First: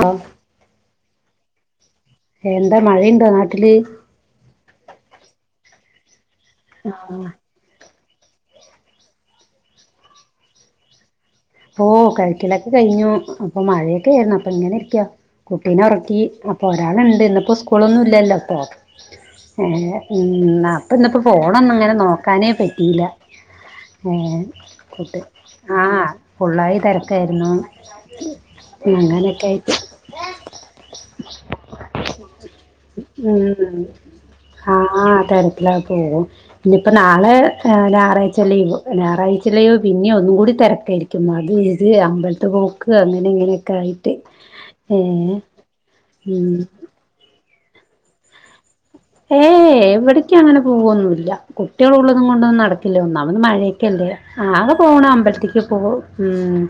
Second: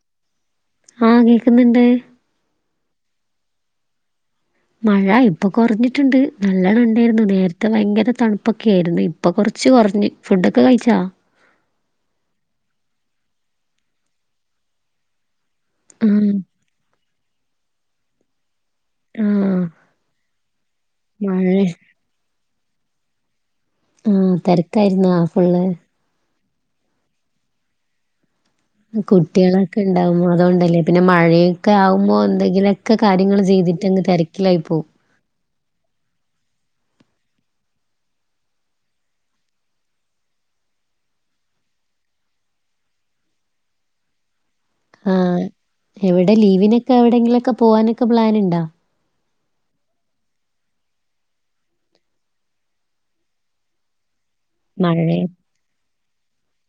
ആഹ് ആഹ് കേൾക്കുന്നുണ്ട് എന്താ മഴയുണ്ടോ നാട്ടില് മഴ ഇപ്പൊ കുറഞ്ഞിട്ടുണ്ട് നല്ലണ്ണം ഇണ്ടേരുന്നു ആഹ് നേര ഭയങ്കര തണുപ്പൊക്കെ ആയിരുന്നു ഇപ്പൊ കുറച്ച് കുറഞ്ഞ് ഫുഡൊക്കെ കഴിച്ചാ ഓഹ് കഴിക്കലൊക്കെ കഴിഞ്ഞു അപ്പൊ മഴയൊക്കെ ആയിരുന്നു അപ്പൊ ഇങ്ങനെ ഇരിക്ക കുട്ടീനെ ആ ഉറക്കി അപ്പൊ ഒരാളുണ്ട് ഇന്നിപ്പോ സ്കൂളൊന്നും ഇല്ലല്ലോ ഇപ്പൊ ആ ഏഹ് ഉം അപ്പ ഇന്നപ്പോ മഴ ഫോണൊന്നും അങ്ങനെ നോക്കാനേ പറ്റിയില്ല ആ പിന്നെ തിരക്കായിരുന്നു ഫുഡ് ആ ഫുള്ള്. ഫുള്ളായി തിരക്കായിരുന്നു അങ്ങനെയൊക്കെ ആയിട്ട് കുട്ട്യാളൊക്കെ ഇണ്ടാവുമ്പൊ അതുകൊണ്ടല്ലേ പിന്നെ മഴയൊക്കെ ആവുമ്പോ എന്തെങ്കിലൊക്കെ കാര്യങ്ങള് ഉം ചെയ്തിട്ടങ്ങ് തിര ക്കിലായി പോവും ആഹ് തെര അല്ല പോവും ഇനി ഇപ്പോ നാളെ ഞായറാഴ്ച ലീവ് ഞായറാഴ്ച ലീവ് പിന്നേം ഒന്നും കൂടി തിരക്കായിരിക്കും അത് ഇത് അമ്പല്ത്ത്ക്ക് പോക്ക് അങ്ങനെ ഇങ്ങനെയൊക്കെ ആയിട്ട് ഏഹ് ആഹ് എവിടെ ഉം ലീവിനൊക്കെ എവിടെങ്കിലും ഒക്കെ പോവാനൊക്കെ പ്ലാൻ ഇണ്ട ഏയ് എവിടേക്കങ്ങനെ പോവൊന്നുല്ല കുട്ടികളുള്ളതും കൊണ്ടൊന്നും നടക്കില്ല ഒന്നാമത് മഴ ക്കല്ലേ ആക പോണ മഴ അമ്പൽത്തേക്ക് പോകും ഉം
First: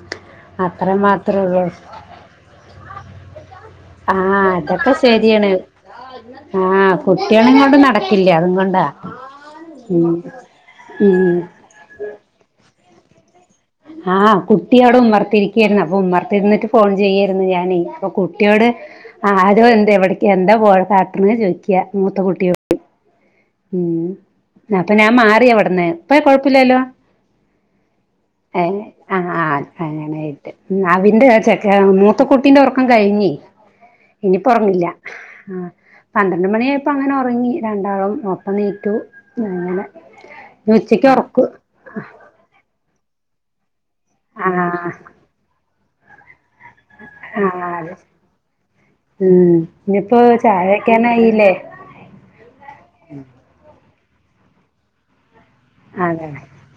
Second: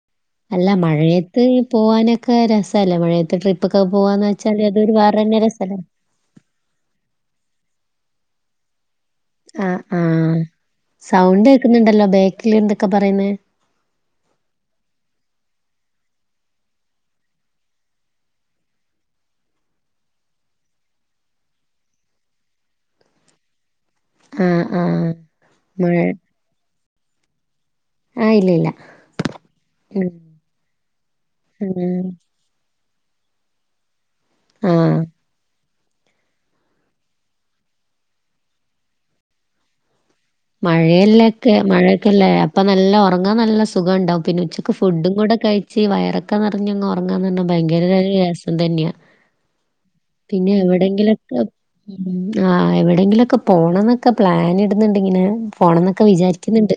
അല്ല അത്ര മാത്രേ മഴയത്ത് ഉള്ളൂ പോവാനൊക്കെ രസല്ലെ മഴയത്ത് ട്രിപ്പ പ്പൊക്കെ പോവാന്ന് ആഹ് വച്ചാല് അതൊക്കെ അതൊരു വേറെന്നെ ശരിയാണ് രസല്ലേ ആഹ് കുട്ടികളേം കൊണ്ട് നടക്കില്ല അതും കൊണ്ടാം ആഹ് ആഹ് ഉം സൗണ്ട് കേക്കുന്നുണ്ടല്ലോ ബേക്കില് എന്തൊക്കെ പറയുന്നെ? ആഹ് കുട്ടിയോടെ ഉമ്മർത്തിരിക്കയായിരുന്നു അപ്പൊ ഉമ്മർത്തിരുന്നിട്ട് ഫോൺ ചെയ്യായിരുന്നു ഞാനേ അപ്പൊ കുട്ടിയോട് ആഹ് ആരോ എന്താ എവിടേക്ക് എന്താ കാട്ട്ണേ ചോദിക്ക മൂത്ത കുട്ടിയൊ ഉം ആഹ് അപ്പൊ ആഹ് ഞാൻ മാറിയവിട്ന്ന് മഴ ഇപ്പ കൊഴപ്പില്ലല്ലോ? ആഹ് ഇല്ല ഇല്ല ഏഹ് ആഹ് ആ ഉം അങ്ങനായിട്ട് അതിന്റെ ചെക്കൻ ഉം മൂത്തകു ട്ടീന്റെ ഒറക്കം കഴിഞ്ഞി ഇനീപ്പ ഒറങ്ങില്ല്യാ ആഹ് ആഹ്. പന്ത്രണ്ട് മണിയായപ്പോ അങ്ങനെ ഒറങ്ങി രണ്ടാളും ഒർക്കം എനീറ്റു അങ്ങനെ. ഉച്ചക്ക് മഴയല്ലേ ഉറക്കു ഒക്കെ മഴയൊക്കെല്ലേ അപ്പൊ നല്ല ഒറങ്ങാൻ നല്ല സുഖം ഇണ്ടാവും. പിന്നെ ഉച്ചയ്ക്ക് ആഹ് ഫുഡും കൂടെ കഴിച്ച് വയറൊക്കെ നിറഞ്ഞങ്ങ് ഉറങ്ങാന്ന് പറഞ്ഞാ ആഹ് ഭയങ്കര അത് ര് രസം തന്നെയാ. ഉം ഇനിയിപ്പോ പിന്നെ ചായ എവിടെങ്കിലൊക്കെ വെക്കാനായില്ലേ? ആഹ് എവിടെങ്കിലൊക്കെ പോണന്നൊക്കെ പ്ലാൻ ഇടുന്നുണ്ടിങ്ങനെ പോണോന്നൊക്കെ അതെ വിചാരിക്കുന്നുണ്ട്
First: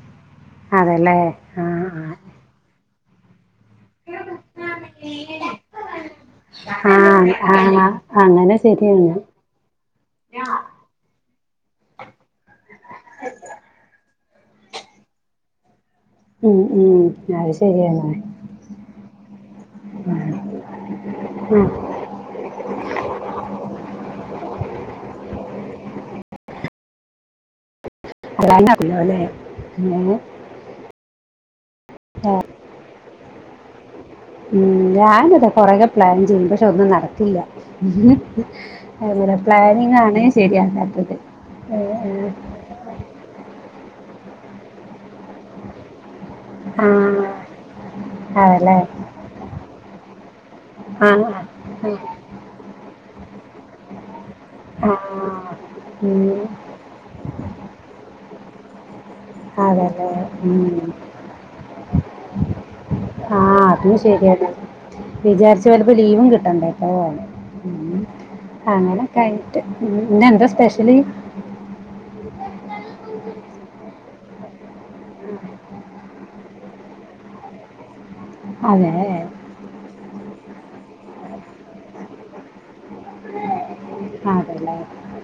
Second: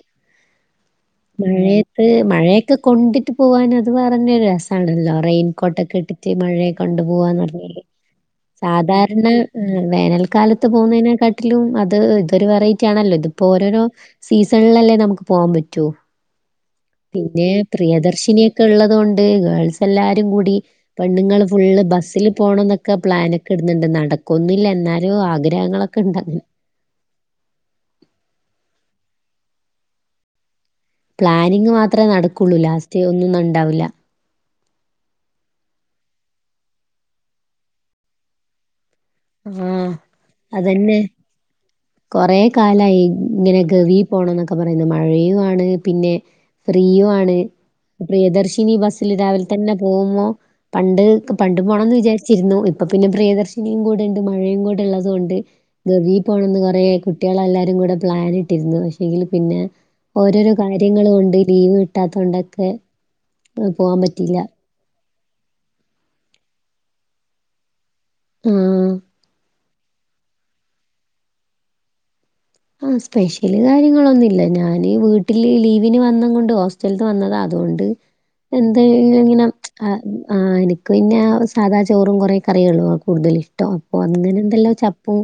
അതെല്ലേ മഴയത്ത് ആഹ് മഴയെ കൊണ്ടിട്ട് പോകാൻ അത് പറഞ്ഞാ രസ ണല്ലോ റെയിൻകോട്ടൊക്കെ ഇട്ടിട്ട് മഴയെ ആഹ് കൊണ്ടുപോവാന്ന് ആഹ് പറഞ്ഞാല് ആഹ് അങ്ങനെ ശരിയാണ് സാധാരണ ആ വേനൽക്കാലത്ത് പോകുന്നതിനെക്കാട്ടിലും അത് ഇതൊരു വെറൈറ്റി ആണല്ലോ ഇതിപ്പോ ഓരോരോ സീസണിലല്ലേ നമുക്ക് പോവാൻ പറ്റൂ. ഉം ഉം. പിന്നെ അത് ശരിയാണ് പ്രിയദർശിനിയൊക്കെ ഇള്ളത് കൊണ്ട് ഗേൾസ് എല്ലാരും കൂടി പെണ്ണുങ്ങള് ഉം ഫുള്ള് ബസ്സിലും പോണോന്നൊക്കെ പ്ലാനൊക്കെ ഇടുന്നുണ്ട് നടക്കോന്നില്ലാ എന്നാലും ആഗ്രഹങ്ങളൊക്കെ ഇണ്ട്. [unintelligible] പ്ലാനിംഗ് മാത്രമേ നടക്കുള്ളൂ ലാസ്റ്റ് ഒന്നും ഇണ്ടാവൂല്ലാ. ഉം ഞാനതാ കൊറേക്കാ പ്ലാൻ ചെയ്യും പക്ഷെ ഒന്നും നടക്കില്ലാ. നമ്മടേ ആഹ് പ്ലാനിങ് ആണ് അതന്നെ ശരിയാക്കാത്തത്. കൊറെ കാലായി ഇങ്ങനെ ഗവി പോണം എന്നൊക്കെ പറയുന്ന് മഴയുമാണ് പിന്നെ ഫ്രീയും ആഹ് ആണ് പ്രിയദർശിനി അതല്ലേ ബസ്സില് രാവിലെ തന്നെ പോകുമൊ ആഹ് പണ്ട്ക്ക് പണ്ട് ആഹ് പോണമെന്ന് വിചാരിച്ചിരുന്നു ഇപ്പൊ പിന്നെ പ്രിയദർശിനിയും കൂടെണ്ട്. യും കൂടെയുള്ളത് കൊണ്ട് ആഹ് ഗെവി ഉം പോകണന്ന് പറയാ കുട്ടികളെല്ലാരും കൂടെ പ്ലാനിട്ടിരുന്നു പക്ഷെങ്കി പിന്നെ അതെല്ലേ ഓരോരോ ഉം കാര്യങ്ങള് കൊണ്ട് ലീവ് കിട്ടാത്ത കൊണ്ടൊക്കെ ആഹ് അതും ശരിയാണ് വിചാരിച്ച് വരുമ്പ ലീവും കിട്ടണ്ടേ പോവാൻ ആഹ് അങ്ങനെക്കായി ഇന്ന് എന്താ സ്പെഷ്യല്? ആ സ്പെഷ്യല് കാര്യങ്ങളൊന്നുല്ലാ ഞാന് വീട്ടില് ലീവിന് വന്ന് കൊണ്ടോ ട്ത്ത് വന്നതാ അതുകൊണ്ട്. എന്താ അതെ ഇങ്ങനെ അ ആഹ് എനിക്ക് പിന്നെ സാധാ ചോറും കൊറെ കറികളുവാക്കും. കൂടുതൽ ഇഷ്ടം അപ്പൊ അങ്ങനെ എന്തല്ലോ അതല്ലേ ചപ്പു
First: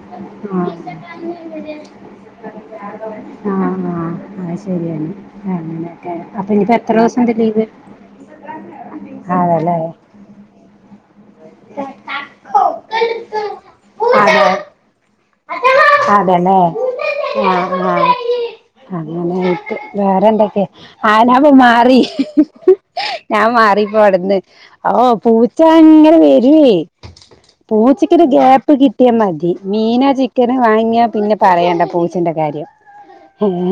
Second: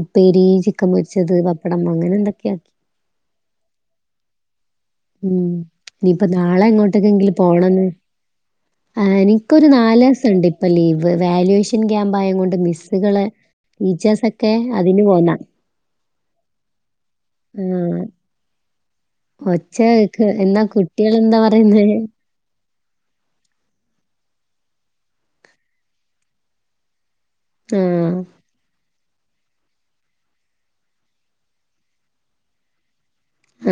ഉപ്പേരി ചിക്കൻ പൊരിച്ചത് [unintelligible] അങ്ങനെ എന്തൊക്കെയാ ആഹ് ആ അത് ശരിയാണ്. ഉം ആഹ് അങ്ങനെയൊക്കെ ഇനിയിപ്പ അപ്പൊ നാളെ ഇനിപ്പോ എത്ര ദിവസൂണ്ട് ലീവ്? ആ എനിക്കൊരു അതല്ലേ നാല് വസൂണ്ട്. അപ്പൊ ലീവ് വാല്യുവേഷൻ ക്യാമ്പായതു കൊണ്ട് മിസ്സുകള് ടീച്ചേഴ്സ് ഒക്കെ അതിന് പോന്നാ അതെല്ലേ ആഹ് ആ. അങ്ങനായിട്ട് ഒച്ച കേക്ക് വേറെന്തൊക്കെ എന്നാ കുട്ടികളെന്താ ആലവ് പറയുന്നേ മാറി ഞാൻ മാറിപ്പോ അവിടുന്ന് ഓ പൂച്ച അങ്ങനെ വരുവേ പൂച്ചയ്ക്ക് ആഹ് ഒരു ഗ്യാപ്പ് കിട്ടിയാ മതി മീന ചിക്കന് വാങ്ങിയാ പിന്നെ പറയണ്ട പൂച്ചേന്റെ കാര്യം.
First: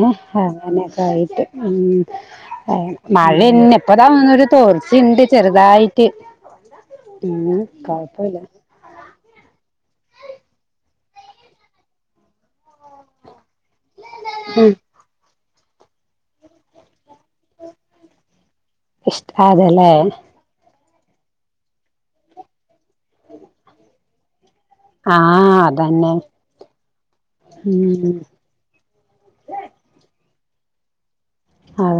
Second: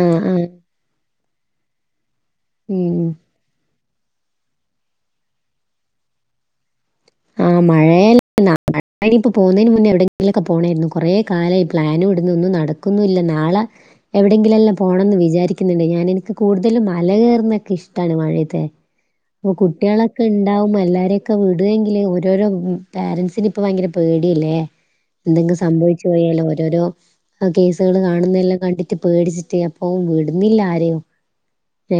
ആഹ് ആഹ് അങ്ങനെയൊക്കെ ആയിട്ട് ഉം ഉം മഴന്നെ ഇപ്പതാ ഒന്നൊര് തോർച്ചയുണ്ട് ചെറുതായിട്ട്. ആ ഉം മഴേ കൊഴപ്പല്ല [unintelligible] [unintelligible] ഇപ്പോ പോകുന്നതിന് മുന്നേ എവിടെങ്കിലൊക്കെ പോണേയ്ര്ന്നു കൊറേ കാലായി പ്ലാനും ഇടുന്നു ഒന്ന് നട ക്കൊന്നുല്ലാ നാളെ എവിടെങ്കിലു ഉം എല്ലം പോണംന്ന് വിചാരിക്കിന്ന്ണ്ട് ഞാൻ എനിക്ക് കൂടുതലും മല കയറുന്നതൊക്കെ ഇഷ്ടാണ് മഴയത്തേ ഇഷ്ട ഞ്ഞ് അതല്ലേ കുട്ടിയാളൊക്കെ ഇണ്ടാവുമ്പൊ എല്ലാരെയൊക്കെ വിടോങ്കില് ഓരോരോ പാരൻറ്സിന് ഇപ്പ ഭയങ്കര പേടിയല്ലേ ആഹ് എന്തെങ്കിലും സംഭവിച്ചു അതന്നെ പോയാലോ ഓരോരോ കേസുകൾ ഉം കാണുന്നതെല്ലാം കണ്ടി ട്ട് പേടിച്ചിട്ട് അപ്പ വിടുന്നില്ല ആരെയും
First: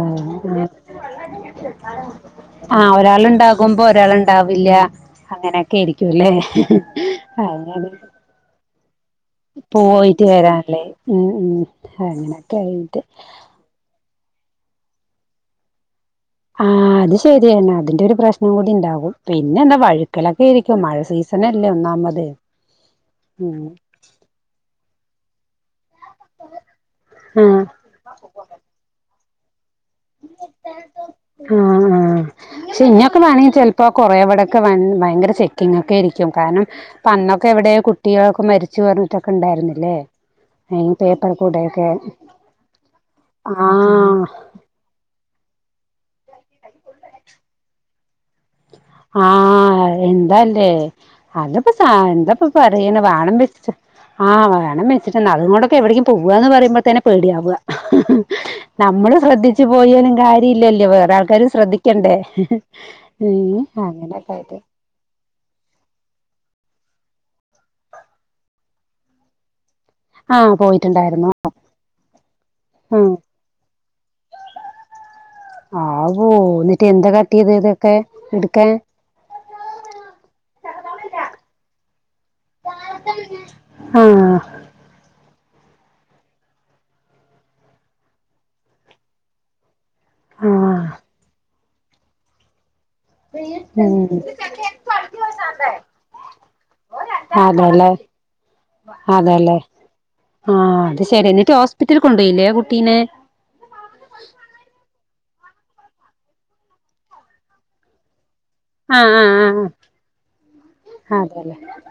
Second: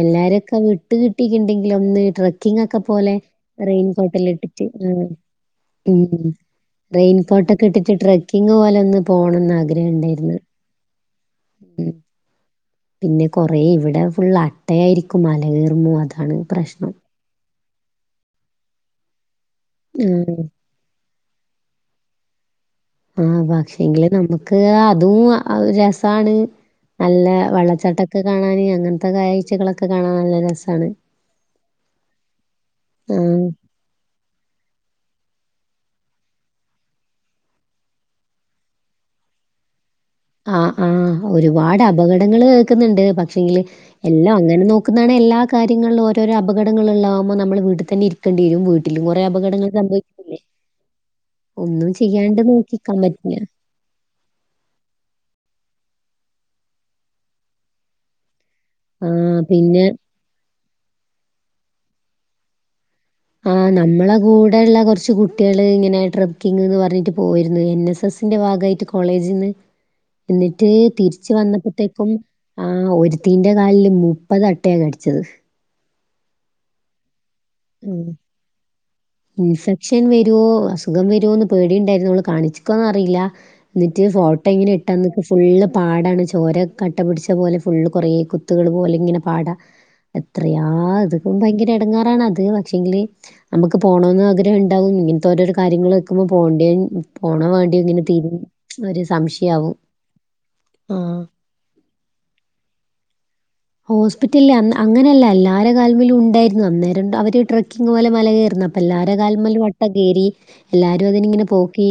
എല്ലാരി ഒക്കെ അതെ വിട്ട് കിട്ടിണ്ടെങ്കിലൊ ന്ന് ട്രക്കിങ് ഒക്കെ ആ പോലെ ഒരാളുണ്ടാകുമ്പോ റെയിൻകോട്ടെ ല്ലാം ഇട്ട്. ഒരാളുണ്ടാവില്ല റ്റ് അങ്ങനെയൊക്കെ ആയിരിക്കുംല്ലേ [unintelligible] റെയിൻകോട്ടൊക്കെ അങ്ങനെ ഇട്ടിട്ട് ട്രക്കിങ് പോലെ ഒന്ന്. പോണംന്ന് ആഗ്രഹം പോയിട്ട് ഉണ്ടായിരുന്നു. വരാനല്ലേ ഉം ഉം അങ്ങനെയൊക്കെ ആയിട്ട്. പിന്നെ കുറേ ഇവിടെ ഫുൾ അട്ടയായിരിക്കും മലകയറുമ്പോ അതാണ്. പ്രശ്നം. ആഹ് അത് ശരിയാണ് അതിന്റെ ഒരു പ്രശ്നം കൂടി ഇണ്ടാവും പിന്നെ എന്താ ഉം വഴുക്കലൊക്കെ ഇ ക്കെ മഴ സീസണല്ലേ ഒന്നാമത്. ആഹ് ഉം പക്ഷെങ്കില് നമുക്ക് അതും അ രസാണ്. നല്ല ആ വള്ളച്ചാട്ടൊക്കെ കാണാന് അങ്ങനത്തെ കാഴ്ചകളൊക്കെ ഒക്കെ കാണാൻ നല്ല രസാണ് ആ ആഹ് പ്പോ കൊറെ ഇവിടൊക്കെ വൺ ഭയങ്കര ചെക്കിങ് ഒക്കേയിരിക്കും കാരണം. പന്നൊക്കെ എവിടെ കുട്ടികളൊക്കെ മരിച്ചു പറഞ്ഞിട്ടൊക്കെ ഇണ്ടായിരുന്നില്ലേ ആഹ് ആഹ് ഒരുപാട് അപകടങ്ങൾ കേൾക്കുന്നുണ്ട് പക്ഷെങ്കില് ആഹ് എല്ലാം അങ്ങനെ നോക്ക ക്ക്ന്നതാണ് എല്ല കാര്യങ്ങളിലും ഓരോരോ അപകടങ്ങളെള്ളാകുമ്മോ നമ്മൾ വീട്ട് തന്നെ ഇരിക്കും. ആഹ് അഹ് എന്താല്ലേ അതിപ്പോ സാ ഒന്നും ചെയ്യാണ്ട് എന്താപ്പ പറ നോക്കിക്കാൻ റയ്ന്ന് പറ്റില്ല. വാണംന്നെച്ട്ട് ആഹ് വാണംന്നെച്ചിട്ടെന്നെ അത്ങ്ങോണ്ടൊക്കെ എവിടേക്കും പോവാന്ന് പറയുമ്പോത്തന്നെ പേടിയാവ. ആ നമ്മള് ശ്രദ്ധിച്ചു പിന്നെ പോയാലും കാര്യ ഇല്ലല്ലോ വേറെ ആൾക്കാരും ശ്രദ്ധിക്കണ്ടേ ഉം ആഹ് നമ്മളെ അങ്ങനെയൊക്കെ ആയിട്ട് കൂടെയുള്ള കുറച്ച് കു ട്ടിയേള് ഇങ്ങനെ ട്രക്കിങ്ങ് ന്ന് പറഞ്ഞിട്ട് പോവാര്ന്നു എൻ എസ് എസിന്റെ ഭാഗായിട്ട് കോളേജി ന്ന്. ആഹ് എന്നിട്ട് പോയിട്ടുണ്ടായിരുന്നു തിരിച്ച് വന്നപ്പോത്തേക്കും ആഹ് ഉം ഒരു തീ ന്റെ കാലില് മുപ്പത് അട്ടയാ കടിച്ചത്. ആവോ ന്നിട്ട് എന്താ കാട്ടിയത് ഇതിനൊക്കെ ഇട്ക്കാൻ. ഇൻഫെക്ഷൻ വരുവോ അസുഖം വരോന്ന് പേടിയ്ണ്ടായിരുന്നു ഇവള് കാണിച്ച്ക്കോന്ന് അറിയില്ല. ന്നിട്ട് ആഹ് ഫോട്ടോ ങ്ങനെട്ട്. ട്ടെന്ന്ക്ക്‌ ഫുള് പാടാണ് ചോര കട്ട പിടിച്ച പോലെ ഫുള് കുറേ കുത്തുകൾ പോലെ ഇങ്ങനെ പാടാ എത്രയാ ആഹ് ഇത്ക്ക് ഭയങ്കര ഇടങ്ങാറാണ് അത് പക്ഷെങ്കില്. നമുക്ക് ഉം പോണോന്ന് ആഗ്രഹം ഇണ്ടാകും ഇങ്ങനത്തെ ഓരോ കാര്യങ്ങൾ കേക്കുമ്പോ പോണ്ടേൻ പോണാ വാ ണ്ടേ അതെല്ലേ ഇങ്ങനെ തീ ഒര് അതെല്ലേ സംശയാവും. ആഹ് അത് ശരിന്നെ ഹോസ്പിറ്റൽ കൊണ്ടോയിലേ ആ കുട്ടീനെ ഹോസ്പിറ്റല് അ ന്ന് അങ്ങനെയല്ല എല്ലാരെ കാല്മലും ഇണ്ടായിരുന്നു അന്നേരം അവര് ട്രക്കിങ് പോലെ മല കേറ്ന്ന. അപ്പ ആഹ് എല്ലാര ആഹ് ആഹ് കാല്മ്മലും അട്ട കേരി എല്ലാരും ആഹ് അതിനെ ഇങ്ങനെ അതെല്ലേ പോക്കി.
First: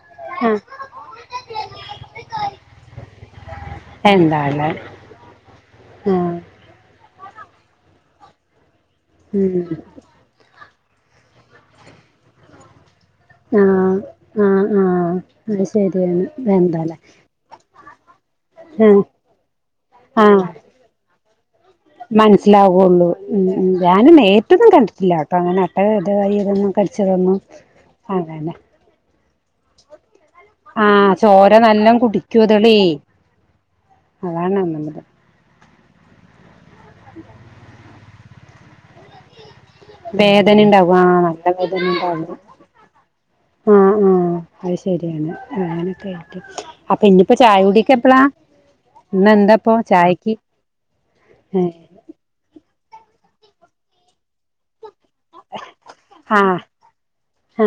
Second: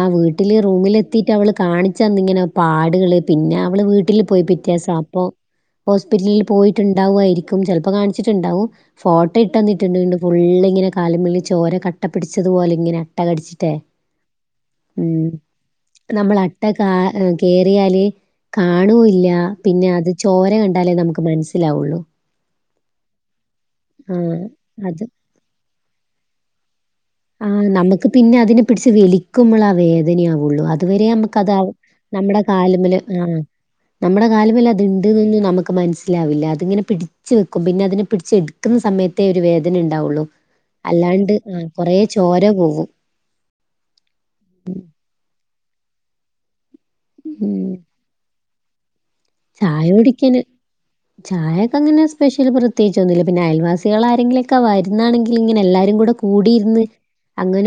ആഹ് വീട്ടില് റൂമിലെത്തിട്ട് അവള് കാണിച്ചന്നിങ്ങനെ പാടുകള് പിന്നെ അവള് വീട്ടിൽ പോയി പി എന്താല്ലേ റ്റ്യേസാ അപ്പോ. ആഹ് ഹോസ്പിറ്റലിൽ പോയിട്ടുണ്ടാവായിരിക്കും ചെലപ്പോ കാണിച്ചിട്ടുണ്ടാവും ഫോട്ടോ ഇട്ട് ഉം തന്നിട്ടുണ്ട് വീണ്ടും. ഫുള്ളിങ്ങനെ കാല്മ്മല് ചോരെ കട്ടപ്പിടിച്ചതുപോലെ ഇങ്ങനെ. അട്ട കടിച്ചിട്ടേ ആഹ് ആഹ് ആഹ് ഉം അത് ശരിയാണ് നമ്മൾ അട്ട എന്താല്ലേ കാല് കേറിയാല് കാണുല്ല പിന്നെ അത് ചോര കണ്ട് മനസ്സിലാവൊള്ളൂ ഉം ഞാന് ആഹ് നേരിട്ടൊന്നും അത് കണ്ടിട്ടില്ലാ ട്ടോ അങ്ങനെ അട്ട ഇതായതൊന്നും ക ആഹ് നമുക്ക് പിന്നെ അതിനെ പിടിച്ച് വലി ക്കുമ്മളാ വേദനയാവുള്ളു അതുവരെ ആഹ് ചോര നമുക്കത് നല്ലോം നമ്മുടെ കുടിക്കും അതളേ കാല്മ്മ്ല് ആഹ് നമ്മ്ടെ അതാണ് കാല്മല് അത് ഒന്നാമത് ഇണ്ട്ന്നൊന്നും നമുക്ക്. മനസ്സിലാവില്ല അതിങ്ങനെ പിടിച്ചു നിക്കും പിന്നെ അതിനെ പിടിച്ച് എടുക്കുന്ന സമയത്ത്. ത്തേ ഒരു വേദന ഇണ്ടാവുള്ളൂ വേദന ഉണ്ടാവും അല്ലാണ്ട് ആഹ് കൊറേ ചോര പോവും [unintelligible] ആഹ് ആഹ് അത് ശരിയാണ് അങ്ങനെയൊക്കെ ആയിരിക്കും അപ്പൊ ഇന്നിപ്പോ ചായ ഉം കുടി ഒക്കെ എപ്പളാ ഇന്ന് എന്താപ്പോ ചായ ചായക്ക് കുടിക്കാന് ചായക്കങ്ങനെ സ്‌പെഷൽ പ്രത്യേകിച്ച് ഒന്നുല്ല പിന്നെ അയൽവാസികൾ ആരെങ്കിലൊക്കെ വരുന്നാണെങ്കിൽ ഇങ്ങനെ എല്ലാരും കുടു ആഹ് കൂടിയിരുന്ന്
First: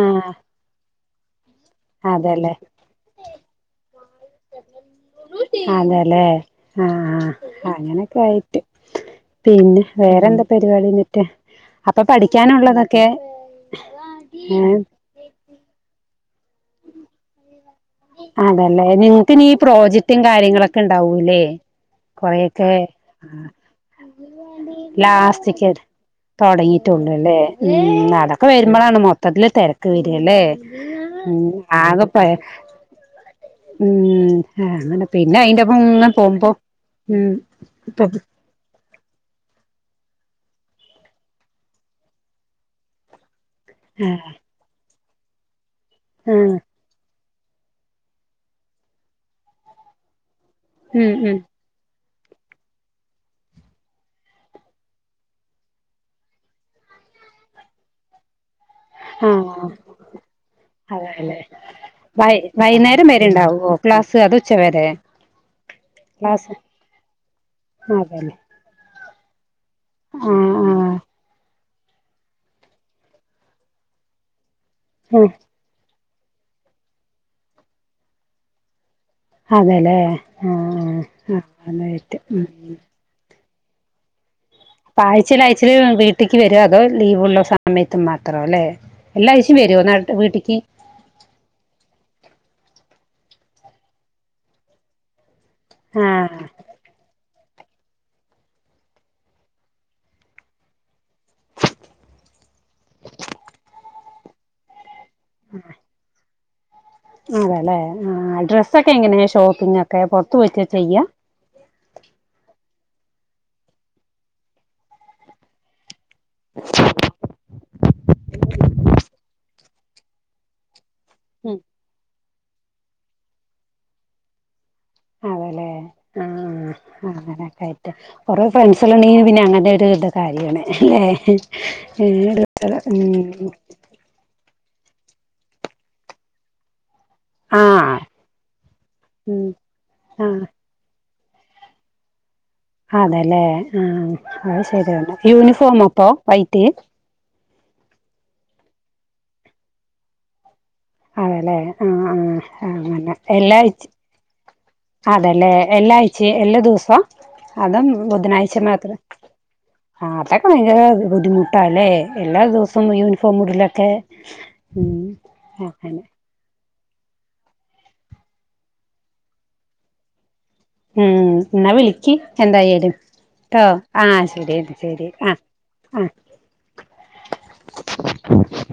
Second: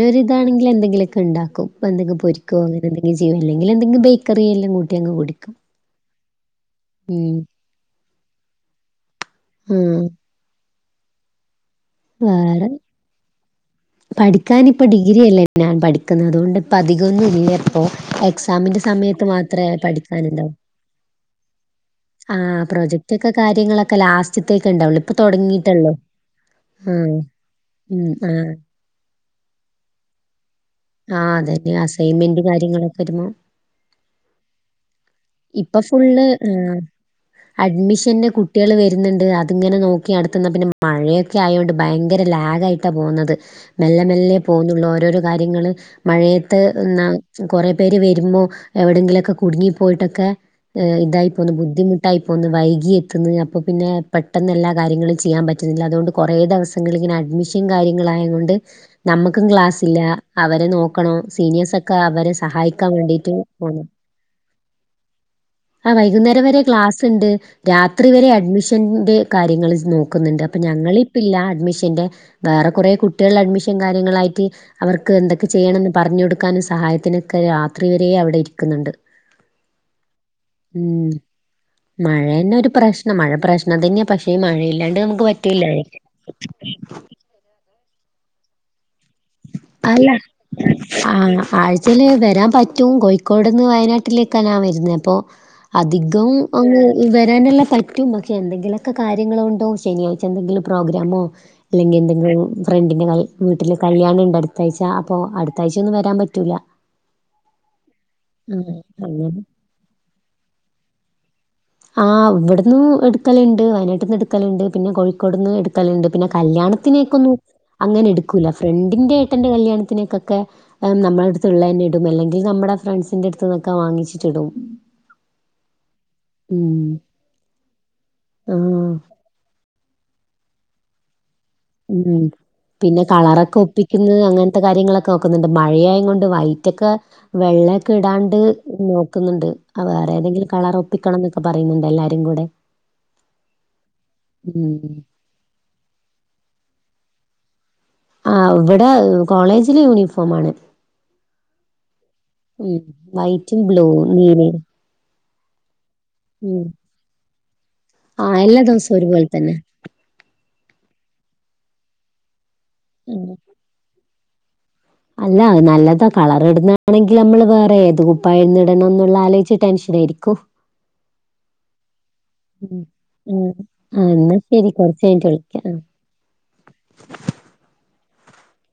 ആഹ് എന്തെങ്കിലുമൊക്കെ ഉണ്ടാക്കും എന്തെങ്കിലും അതെല്ലേ പൊരിക്കോ അങ്ങ എന്തെങ്കിലും ചെയ്യും അല്ലെങ്കിൽ എന്തെങ്കിലും ബേക്കറി എല്ലാം കൂട്ടി അങ്ങ് കുടിക്കും അതെല്ലേ ആഹ് ഉം അങ്ങനെയൊക്കെയായി പിന്നെ ഉം വേറെന്താ പരിപാടിയെന്നിട്ട് അപ്പൊ പഠിക്കാനുള്ളത ക്കെ പഠിക്കാൻ ഇപ്പോ ഡിഗ്രി അല്ലേ ഞാൻ പഠിക്കുന്നത് അതുകൊണ്ട് ഇപ്പോ അതിക്കമൊന്നും ഇല്ല ഇപ്പൊ എക്സാമിന്റെ അതല്ലേ സമയത്ത് നിങ്ങക്ക് ഇനി ഈ മാത്രേ പ്രോജക്ടും പഠിക്കാനുണ്ടാവുള്ളൂ കാര്യങ്ങളൊക്കെ ഉണ്ടാവൂല്ലേ ആഹ് കൊറെയൊക്കെ പ്രൊജക്റ്റ് ഒക്കെ കാര്യങ്ങളൊക്കെ ലാസ്റ്റത്തേക്ക് ഉണ്ടാവുള്ളൂ ഇപ്പൊ തുടങ്ങിയിട്ടേള്ളൂ തുടങ്ങിയിട്ടുള്ളൂല്ലേ ഉം അതൊക്കെ ആഹ് വരുമ്പോഴാണ് മൊത്തത്തിൽ തിരക്ക് വരുവല്ലേ ഉം ആക്കപ്പെ ഇങനെയൊകെ ഇരുന്ന് ഉം അങ്ങനെ പിന്നെ അയിന്റെപ്പം ഇപ്പൊ ഇങ്ങനെ ഫുള്ള് പോകുമ്പോ ഉം ഇപ്പം കുട്ട്യാള് വരുന്നുണ്ട് അതിങ്ങനെ നോക്കി അടുത്തിന്നാ പിന്നെ മഴയൊക്കെ ആയോണ്ട് ഭയങ്കര ലാഗായിട്ടാ പോകുന്നത് മെല്ലെ ആ മെല്ലെ പോകുന്നുള്ളൂ ഓരോരോ കാര്യങ്ങള് ഉം മഴയത്ത് എന്നാ കൊറേ പേര് വരുമ്പോ എവിടെങ്കിലൊക്കെ കുടുങ്ങി പോയിട്ടൊക്കെ ഏ ഉം ഉം ഇതായിപ്പോകുന്നു ബുദ്ധിമു ഇരുട്ടായി പോകുന്നു വൈകി എത്തുന്നു അപ്പോ പിന്നെ പെട്ടെന്ന് എല്ലാ കാര്യങ്ങളും ചെയ്യാൻ പറ്റുന്നില്ല അതുകൊണ്ട് കൊറേ ദിവസങ്ങളിങ്ങനെ അഡ്മിഷൻ കാര്യങ്ങളായതോണ്ട്. നമ്മക്കും ആഹ് ക്ലാസ് ഇല്ല അവരെ നോക്കണോ അതെല്ലേ സീനിയേഴ്സൊക്കെ അവരെ സഹായിക്കാൻ വേണ്ടിട്ട് ഓ ക്ലാസ് അത് ഉച്ചവരെ ആഹ് വൈകുന്നേരം വരെ ക്ലാസ് ഇണ്ട് രാത്രി വരെ അതല്ലേ അഡ്മിഷന്റെ കാര്യങ്ങൾ നോക്കുന്നുണ്ട് ആഹ് അപ്പൊ ആഹ് ഞങ്ങളിപ്പ അഡ്മിഷന്റെ വേറെ കുറേ കുട്ടികൾ അഡ്മിഷൻ ച്ചു കാര്യങ്ങളായിട്ട് അവർക്ക് എന്തൊക്കെ ചെയ്യണന്ന് പറഞ്ഞു കൊടുക്കാനും സഹായത്തിനൊക്കെ രാത്രി വരേ അവിടെ ഇരിക്കുന്നുണ്ട് അതെലേ ആഹ് ഉം ആഹ് അന്നായിട്ട് ഉം മഴന്നെ ഒരു പ്രശ്നം മഴ പ്രശനം തന്നെയാ പക്ഷേ ഈ മഴയിൽ ആഴ്ചയിൽ ആഴ്ചയിൽ വീട്ടിക്ക് വരോ അതോ ലീവുള്ള സമയത്ത് മാത്രം അല്ലേ എല്ലാ ആഴ്ചയും വരുവോ അല്ല നാട്ട് വീട്ടിക്ക് ആഹ് ആഴ്ചയിൽ വരാൻ പറ്റും കോഴിക്കോടുന്ന് വയനാട്ടിലേക്കാ ഞാൻ വരുന്നെ അപ്പോ അധികം ആഹ് ഒരു വരാനെല്ലാം പറ്റും പക്ഷെ എന്തെങ്കിലുമൊക്കെ കാര്യങ്ങളുകൊണ്ടോ ശനിയാഴ്ച എന്തെങ്കിലും പ്രോഗ്രാമോ ഇല്ലെങ്കിൽ എന്തെങ്കിലും ഫ്രണ്ടിന്റെ വീട്ടില് കല്യാണണ്ട് അടുത്താഴ്ച അപ്പൊ അടുത്താഴ്ചയൊന്നും വരാൻ പറ്റൂല അതെല്ലെ ആഹ് ഉം ഡ്രസ്സൊക്കെ എങ്ങനെയാ അങ്ങനെ ഷോപ്പിങ്ങൊക്കെ പുറത്തുപോയിട്ടാ ചെയ്യാ ആഹ് ഇവിടെന്ന് എടുക്കലുണ്ട് വയനാട്ടിൽ നിന്ന് എടുക്കലുണ്ട് പിന്നെ കോഴിക്കോടുന്ന് എടുക്കലുണ്ട് പിന്നെ കല്യാണത്തിനേക്കൊന്നും അങ്ങനെ എടുക്കൂല്ല ഫ്രണ്ടിന്റെ ഏട്ടന്റെ കല്യാണത്തിനേക്കൊക്കെ ഉം നമ്മളെയെടുത്തുള്ളതന്നെ ഇടും അല്ലെങ്കിൽ നമ്മടെ ഫ്രണ്ട്സിന്റെ അടുത്ത് നിന്നൊക്കെ വാങ്ങിച്ചിട്ടിടും അതെല്ലെ ആഹ് ഉം ആഹ് അങ്ങനെയൊക്കെ ആയിട്ട് കൊറേ ആഹ് ഫ്രാൻസോലോണ്ടങ്കി പിന്നെ അങ്ങനൊരു ഇത് കാര്യമാണ് ഏഹ് ഉം പിന്നെ കളറൊക്കെ ഒപ്പി ക്കുന്ന് അങ്ങനത്തെ കാര്യങ്ങളൊക്കെ നോക്കുന്നുണ്ട് മഴയോണ്ട് വൈറ്റൊക്കെ വെള്ളയൊക്കെ ആഹ് ഇടാണ്ട് ഉം നോക്കുന്നുണ്ട് വേറെ ആഹ് ഏതെങ്കിലും കളറോ ഒപ്പിക്കണം എന്നൊക്കെ പറയുന്നുണ്ട് എല്ലാരും കൂടെ അതെല്ലേ ആഹ് അത് ഉം ശരിയാണ് യൂണിഫോമോ അപ്പൊ വൈറ്റ് ആഹ് ഇവിടെ കോളേജില് യൂണിഫോമാണ് അതെല്ലേ ആ ആ ഉം അങ്ങനെ വൈറ്റും ബ്ലൂവും നീലയും അതെല്ലേ എല്ലാഴ്ചയും എല്ലാ ഉം ദിവസവും അതും ആഹ് ബുധനാഴ്ച എല്ലാ ദിവസവും മാത്രം ഒരുപോലെ തന്നെ ആ അതൊക്കെ ഭയങ്കര ബുദ്ധിമുട്ടാല്ലേ എല്ലാ ദിവസവും ഉം. യൂണിഫോം ഉടിലൊക്കെ അല്ല നല്ലത കളർടുന്നാണെങ്കിൽ നമ്മള് വേറെ ഏത് കുപ്പയിന്നിടണം എന്നുള്ള ആലോയിച്ച് ടെൻഷൻ ആരിക്കു ഉം ന്നവിളിക്കി എന്തായാലും ആ ആ എന്നാ ശരി കുറച്ച കഴിഞ്ഞട്ട് വിളിക്കാം ആഹ് ആ [inaudible]